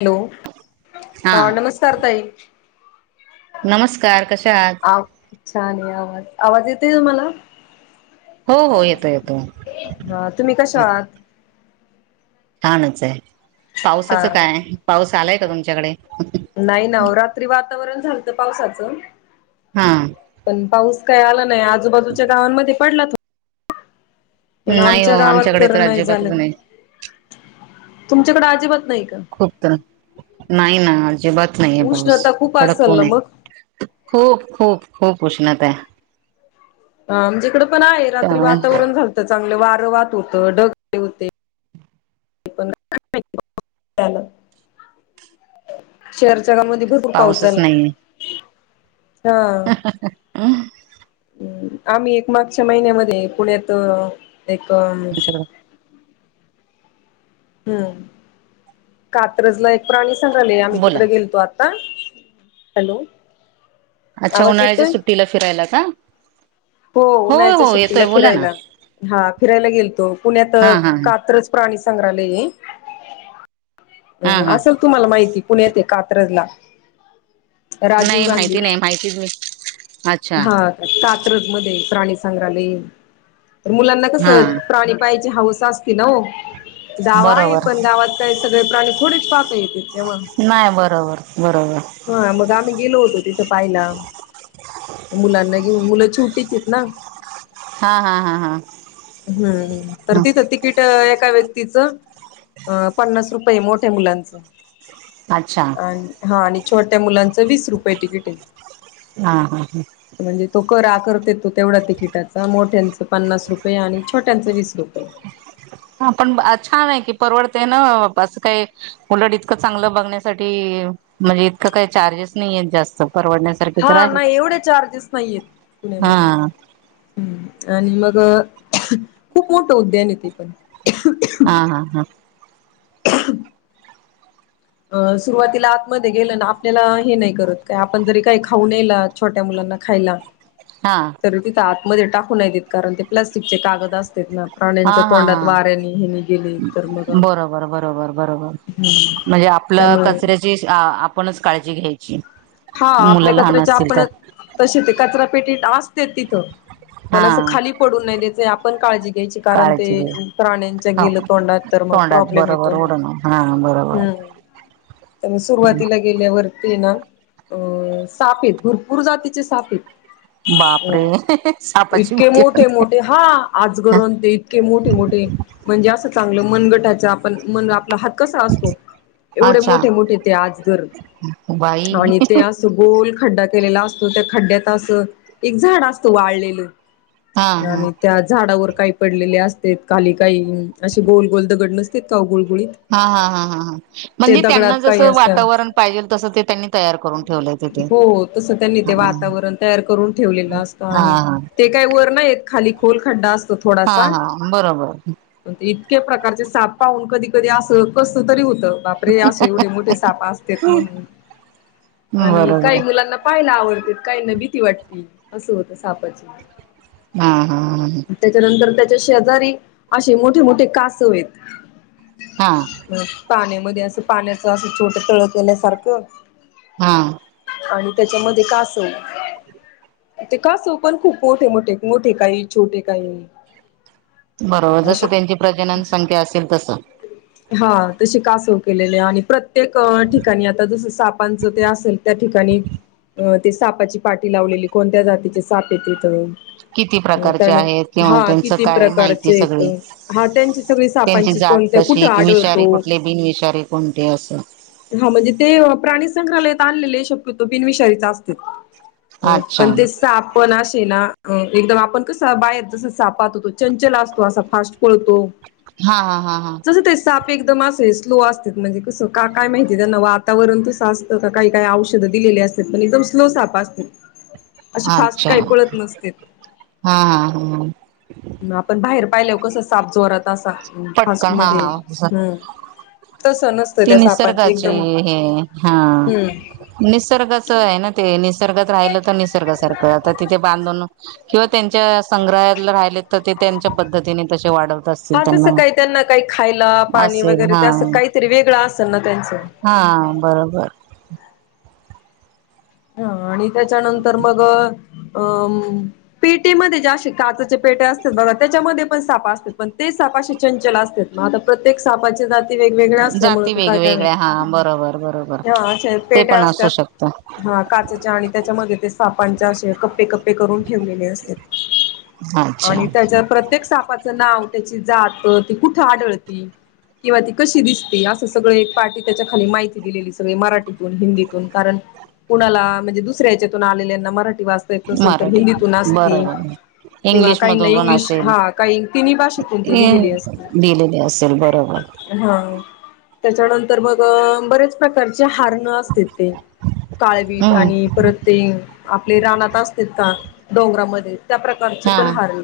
Hello हा नमस्कार ताई. नमस्कार कशा आहात? आ छान आवाज.. आवाज येतोय तुम्हाला? हो हो येतो येतो हा तुम्ही कशा येतो. आहात? छानच आहे हा पावसाचं काय पाऊस आलाय का तुमच्याकडे? नाही ना ओ रात्री वातावरण झालतं पावसाचं. हा.. पण पाऊस काही आला नाही आजूबाजूच्या गावांमध्ये पडला थोडा.. पण नाही हो आमच्या गावात आमच्याकडे तर नाही झालं. अजिबातच नाही तुमच्याकडं अजिबात नाही का खूप तर नाही ना अजिबात नाहीेये पाऊस उष्णता खूप कडक असेल उण ना मग आहे. खूप खूप खूप उष्णता आहे. ह आमच्या इकडे पण आहे रात्री त्यामुळे वातावरण झालतं चांगलं वारं वहात होतं ढग आले होते. [unintelligible] रां मध्ये भरपूर पाऊस पाऊसच झाला. नाहीये हा अं हम्. आम्ही एक मागच्या महिन्यामध्ये पुण्यात एक.. तुमच्याकडे हम्म कात्रजला एक प्राणी संग्रहलय आम्ही बोला तिकडे गेलतो आता. हॅलो. अच्छा आवाज उन्हाळ्याच्या सुट्टीला फिरायला का. होत हो उन्हाळ्याच्या हो सुट्टीला येतोय बोला ना फिरायला. हा फिरायला गेलतो पुण्यात हा हा हा कात्रच प्राणी सं्रहालय हा हा असेल तुम्हाला माहिती. पुण्यात आहे कात्रजला. राजीव नाही गांधी माहिती नाही माहितीच नाही अच्छा हा कात्रज मध्ये. प्राणी संग्रहालय मुलांना कस हा प्रा पायाची हवस अस गाव आहे बरोबर पण गावात काय त प्राणी थोडीच पाहता येतं तेव्हा. नाही बरोबर बरोबर हा मग आम्ही गेलो होतो तिथं पाहिला मुलांना... घेऊन मुलं छोटी होती ना! हा हा हा हा हम्म तर ह तिथं तिकीटे ए एका व्यक्तीच अ पन्नास रुपये मोठ्या मुलांचं. अच्छा अ हा आणि छोट्या मुलांच वीस रुपये तिकीट आहे. हा हा. करा करत येतो तेवढ्या तिकिटाचा मोठ्यांच पन्नास रुपये आणि छोट्यांचं वीस रुपये. हा पण छान आहे, की परवडत ना असं काय उलट इतकं चांगलं बघण्यासाठी म्हणजे इतकं काही चार्जेस नाहीय जास्त. परवडण्यासारखे तर हा आहेत नाही एवढे चार्जेस नाहीय हा हेत. [unintelligible] आणि मग खूप मोठं उद्यान येते पण, हा हा हा [unintelligible] अ सुरुवातीला आतमध्ये गेलं ना आपल्याला हे नाही करत काय आपण जरी काही खाऊ नल छोट्या मुला खायला हा तर तिथ आतमध्ये टाकू नाहीेत कारण ते प्लास्टिकचे कागद असते ना! हा प्राण्यांच्या हा हा, तोंडात वाऱ्याने हेनी गेले तर मग बरोबर! बरोबर! बरोबर! म्हणजे आपलं त्यामुळे कचऱ्याची आपणच काळजी घ्यायची. हा मुलं आपल्या लहान कचऱ्याचे असतील आपण तर तसे ते कचरा पेटी असते तिथं. हा पण असं खाली पडून नाही त्या्याच आपण काळजी घ्यायची कारण काळजी घे ते प्राण्यांच्या हो गेलं तोंडात तर तोंडात प्रब्लेम बरोबर येतो. ओढण हा बरोबर त्या सुरुवातीला गेल्यावरती ना! अ सापेत भरपूर जातीचे सापेत, बापरे! सापाची इतके भीती मोठे- मोठे वाटते. हा आजगरून ते इतके मोठे - मोठे म्हणजे असं चांगलं मनगटाच्या आपण आपल हात कसा असतो एवढे अच्छा मोठे- मोठे ते आजगर बाई आणि ते असं गोल खड्डा केलेला असतो त्या खड्ड्यात असं एक झाड असतं वाळलेलं. हा हा आणि त्या झाडावर, का पडले अस खाली काही असे गोल गोल दगड नसत का गोल हा हा हा ह ह म्हणजे दगडात त्यांना जस काही असतात वातावरण पाहिजेल तस ते त्यांनी तयार करून ठेवलं. हो तस त्यांनी ते वातावरण तयार करून ठेवलेलं असतं हा आणि ते काय वर नाहीय खाली, खोलखड्डा असतो हा थोडासा हा बरोबर इ प्रकारचे साप पाहून कधी- कधी अस कस तरी, बापरे! असे एवढे मोठे सापा असत म्हणून आणि बरोबर काही मुलांना पाहि ला आवडते काय न भीती वाटते असं होत सापाचं. हा हा ह ह त्याच्या शेजारी असे मोठे- मोठे कासव आहेत हा पाण्यात मध्ये अस पाण्याच असं छोट तळ केल्यासारखं हा. आणि त्याच्यामध्ये का असल. ते काासो पण खूप मोठे मोठे मोठे काही छोटे काही. बरोबर अ जसं त्यांची प्रजनन संख्या असेल तसं हा तशी कास केलेले आणि प्रत्येक ठिकाणी आता जस सापांच ते असेल त्या ठिकाणी अं ते सापाची पाठी लावलेली कोणत्या जातीचे साप येतेथ. किती प्रकारचे आहेत किंवा हा त्यांचं किती काय माहिती प्रकारचे येत सगळी हा त्यांची सगळी त्यांची सापांची. जात कोणत्या कुठं कशी की विषारी आढळतो कुठले बिनविषारी कोणते असं. हा म्हणजे ते प्राणी संग्रहालयात आणलेले शक्यतो बिनविषारीचा असते. अ अच्छा पण ते सापण असे ना. अ एकदम आपण कसं बाहेर जस सापात होतो चंचल असतो असा फास्ट पळतो. हा हा हा हा. म अस स्लो अस म्हणजे कस का काय माहिती त्यां वातावरण तसत. काही काही औषधं दिलेली असत पण एकदम स्लो साप असते. अशी फास्ट अच्छा काही पळत नसते हा हा हा आपण बाहेर पायल कसं साप जोरत असा फास्ट पटकन हा, मध्ये हा हम्म तसं नसतं ती त्या सापांचं निसर्गाची एकदम हे हा. हम्म ह निसर्गाच आहे ना ते नि निसर्गात राहिलं तर निसर्गासारखं आता तिथे बांधून. किंवा त्यांच्या संग्रहा राहिले तर ते त्यांच्या पद्धतीने तसे वाढवतात. हा तसं काही त्यांना काही खायला पाणी असेल वगैरे हा त्या असं काहीतरी वेगळं असेल ना त्यांचं हा बरोबर हा आणि त्याच्यानंतर मग अ पेटीमध्ये जे काचचे पेटे असत बघा त्याच्यामध्ये पण सापा असतात पण ते सापाचे चंचल असते मग आता प्रत्यक सापाचे वेगवेगळ असल्या मु जाती काय काय नाही वेगवेगळ्या हा बरोबर बरोबर हा असे ते पेट्या पण असू असतात. शकत हा काचाच्या आणि त्याच्यामध्ये ते सापांच्या असे कप्पे कप्पे करून ठेवलेले असत. अच्छा आणि त्याच्या प्रत्येक सापाचं नाव त्याची जात ती कुठे आढळती. किंवा ती कशी दिसते असं सगळं एक पार्टी त्याच्या खाली माहिती दिलेली सगळी मराठीतून हिंदीतून कारण. कुणाला म्हणजे दुसऱ्या याच्यातून आलेल्यांना मराठी वाचता येत नसेल तर मराठी हिंदीतून असती. बरोबर किंवा इंग्लिश काहीना मधून पण इंग्लिश असेल हा काही तिन्ही भाषेतून ते दिलेली असते असेल बरोबर हा त्याच्यानंतर मग बरेच प्रकारचे हारण असते ते. काळवीट आणि हम्म परत ते आपले रानात असते का डोंगरामध्ये त्या प्रकारची हा पण हारल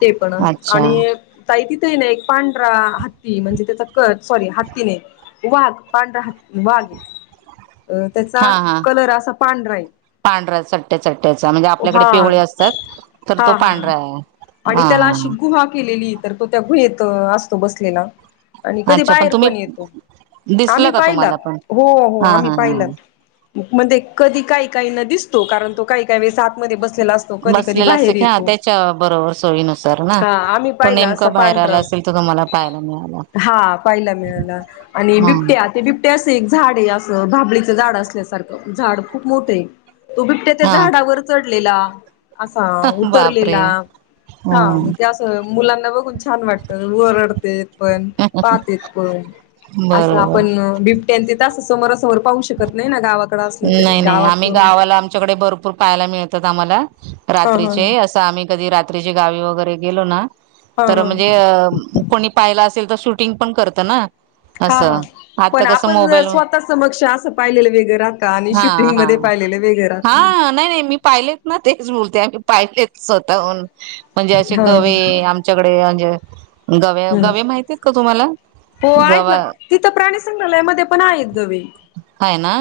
ते पण अच्छा आणि काहीती नाही एक पांढरा हत्ती म्हणजे त्याचा क सॉरी हत्ती नाही वाघ पांढरा ह वाघ अ त्याचा कलर असा पांढरा आहे. पांढरा्या चट्ट्या चट्ट्याचा म्हणजे आपल्याकडे हा पिवळे असतात तर तो हा हा पांढरा आहे. आणि हा त्याला अशी गुहा केलेली तर तो त्या गुहेेत असतो बसलेला आणि हा कधी अच्छा बाहेर तुम्ही पण येतो आम्ही दिसलं का पाहिला तुम्हाला पण हो हो हा आम्ही हा हा पाहिला. म्हणजे कधी काही काही न दिसतो कारण तो काही काही सात म बस अस कधी कधी बसलेला असत बाहेर की हा येतो त्याच्या बरोबर सोयीनुसार ना हा आम्ही तो पाहिला नेमका असा बाहेर आला पांढरा. असेल तर तुम्हाला पाहायला मिळाला हा पाहिला मिळाला आणि हा बिबट्या ते बिबट्या अस एक झाडे आहे. भाबळीचं झाड असल्यासारखं झाड खूप मोठं आहे तो बिबट्या त्या झाडावर चढलेला. असा हा बापरे उतरलेला हा मग हम्म ते असं मुलांना बघून छान वाटत. वरडत पण पाहेत पण असं बरोबर आपण बिबट्या त समोरासमोर पाहू शकत नाही ना गावात. नाही नाही आम्ही गावाला आमच्याकडे भरपूर पाहायला मिळतात आम्हाला हा हा रात्रीचे असं आम्ही कधी रात्रीचे गावी वगैरे गेलो ना. हा तर हा म्हणजे कोणी पाहिला असेल तर शूटिंग पण करत ना. हा हा असं आता पण कसं आपण मोबाईल स्वतः समक्ष असं पाहिलेलं वेगळं राहतं आणि हा शूटिंग हा मध्ये पाहिलेलं वेगळं राहतं ना हा नाही नाही मी पाहिलेत ना तेच बोलत ते आम्ही पाहिचेत स्वतःहून म्हणजे असे हा गवे आमच्याकडे म्हणजे, गव्या हम्म गवे माहिती आहेत का तुम्हांला? हो आहेत ना तिथं प्राणी संग्रालयया मध्ये पण आहेत गवे, हाय ना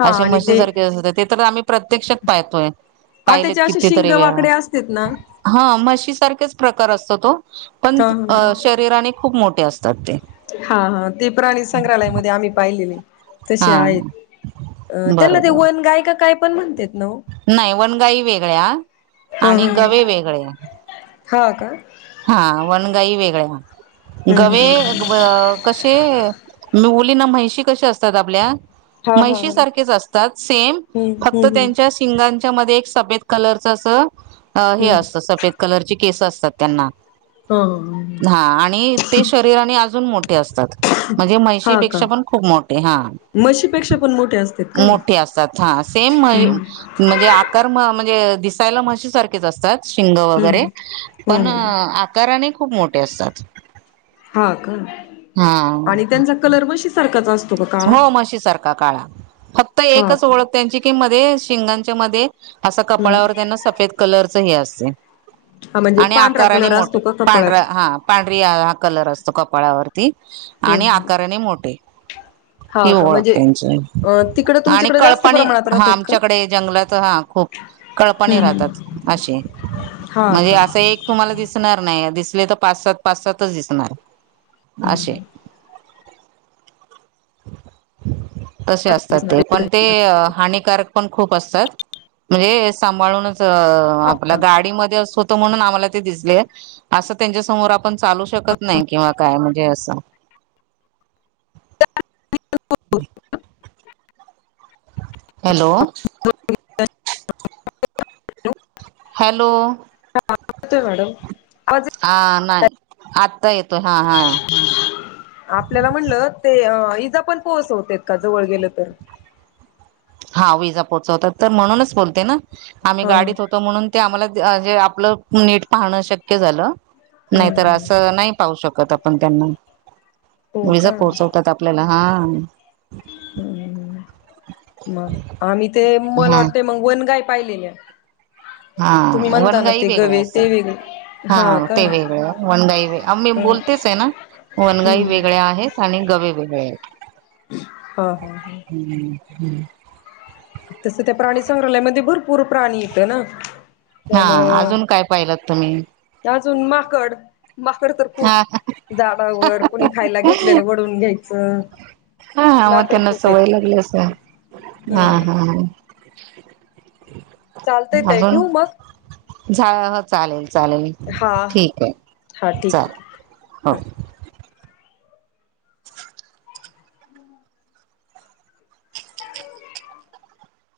हा असे आणि म्हशी ते सारखे असतात ते तर आम्ही प्रत्यक्षात पाहतोय. हा पाहिलेत त्याचे असे किती शिंग तरी वेळा वाकडे असतेत ना हा म्हशीसारखेच प्रकार असतो तो पण हा शरीराने खूप मोठे असतो. हा हा ते प्राणी संग्रहालयामध्ये आम्ही पाहिलेले, तसे हा आहेत अ त्यानला ते बरोबर वन गाय का काय पण म्हणत्यात ना वो? नाही वनगाई वेगळ्या ह आणि हा गवे वेगळे हा हा का हा वनगाई वेगळ्या हम् गवे कशे मुली ना म्हैशी कश्या असतात आपल्या हा हा म्हैशी सारखेच असतात सेम हम्म फक्त हम्म त्यांच्या शिंगांच्या मध्ये एक सफेद कलरच अस हे हम्म असत सफेद कलरची केस असतात त्यांना हम्म हा आणि ते शरीरा आणि अजून मोठे असतात म्हणजे हा हा का म्हैशीपेक्षा पण खूप मोठे हा म्हशीपेक्षा पण मोठे असतात का मोठे असतात हा सेम हम्म म्हणजे आकार म्हणजे दिसायला म्हशी सारखेच असतात शिंग वगैरे हम्म पण हम्म आकाराने खूप मोठे असतात. हा का हा आणि त्यांचा कलर म्हशी सारखाच असतो. का काळा? हो मशी सारखा काळा फक्त हा एकच का ओळख त्यांची की मध्ये शिंगांच्या मध्ये असं हम्म कपाळावर त्यांना सफेद कलरच हे असतय हा म्हणजे आणि पांढरा आकाराने कलर मोठ असतो का कपाळात? पांढरा हा पांढरी हा कलर असतो कपाळावर ती हम्म आणि हम्म. आकाराने मोठे ही हा का ओळख म्हणजे त्यांची अ तिकडे आणि तुमच्याकडे जास्त कळपानी प्रमाणात हा राहतेत का? आमच्याकडे जंगलात हा खूप कळपाणी राहतात हम्म अशे हा म्हणजे का असं एक तुम्हाला दिसणार नाही दिसले तर पाच सात -पाच सातच दिसणार अशे अशे हा असतात ते पण ते हानिकारक पण खूप असतात म्हणजे सांभाळूनच आपल्या का गाडीमध्ये असोत म्हणून आम्हाला ते दिसले असं त्यांच्या समोर आपण चालू शकत नाही किंवा काय म्हणजे असं [inaudible] हॅलो हॅलो येतोय मॅडम आवाज हा नाही आत ता येतोय हा हा आपल्याला म्हणलं ते इजा पण पोहोचवतेत का जवळ गेलं तर हा विजा पोहोचवतात तर म्हणूनच बोलते ना आम्ही हा हा गाडीत होतो हम्म म्हणून ते आम्हांला जे आपलं नीट पाहण शक्य झालं नाहीतर हम्म असं नाही पाहू शकत. कत आपण त्यांना हो विजा पोहोचवतात आपल्याला हा हुं हू हुं मग आम्ही ते मला हा वाटतंय मग वनगाय पाहिलेल्या हा तुम्ही म्हणता ना वनगाई ते वेगळया गवे ते असतात. वेगळे हा ते का वेगळं वनगाई आम मी ह बोलतेच आहे ना वनगाई हम्म वेगळ्या आहेत, आणि गवे वेगळे आहेत. हा हा हा हू तसं त्या प्राणी संग्रहालयमध्ये भरपूर प्राणी येतं ना हा त्यामुळं अजून काय पाहिलंत तुम्ही? अजून माकड माकड तर खूप हा झाडावर कोणी खायला घेतलेलं वडून घ्यायचं अ हा मग नाकडं त्यांना खूप सवय आहेतेत लागली अस हा हम्म हा चालतयेतय अजून ठेवऊ मग झा हो चालेल चालेल हा हा ठीक हा आहे ठीक आहे ठीक चाले आहे. होके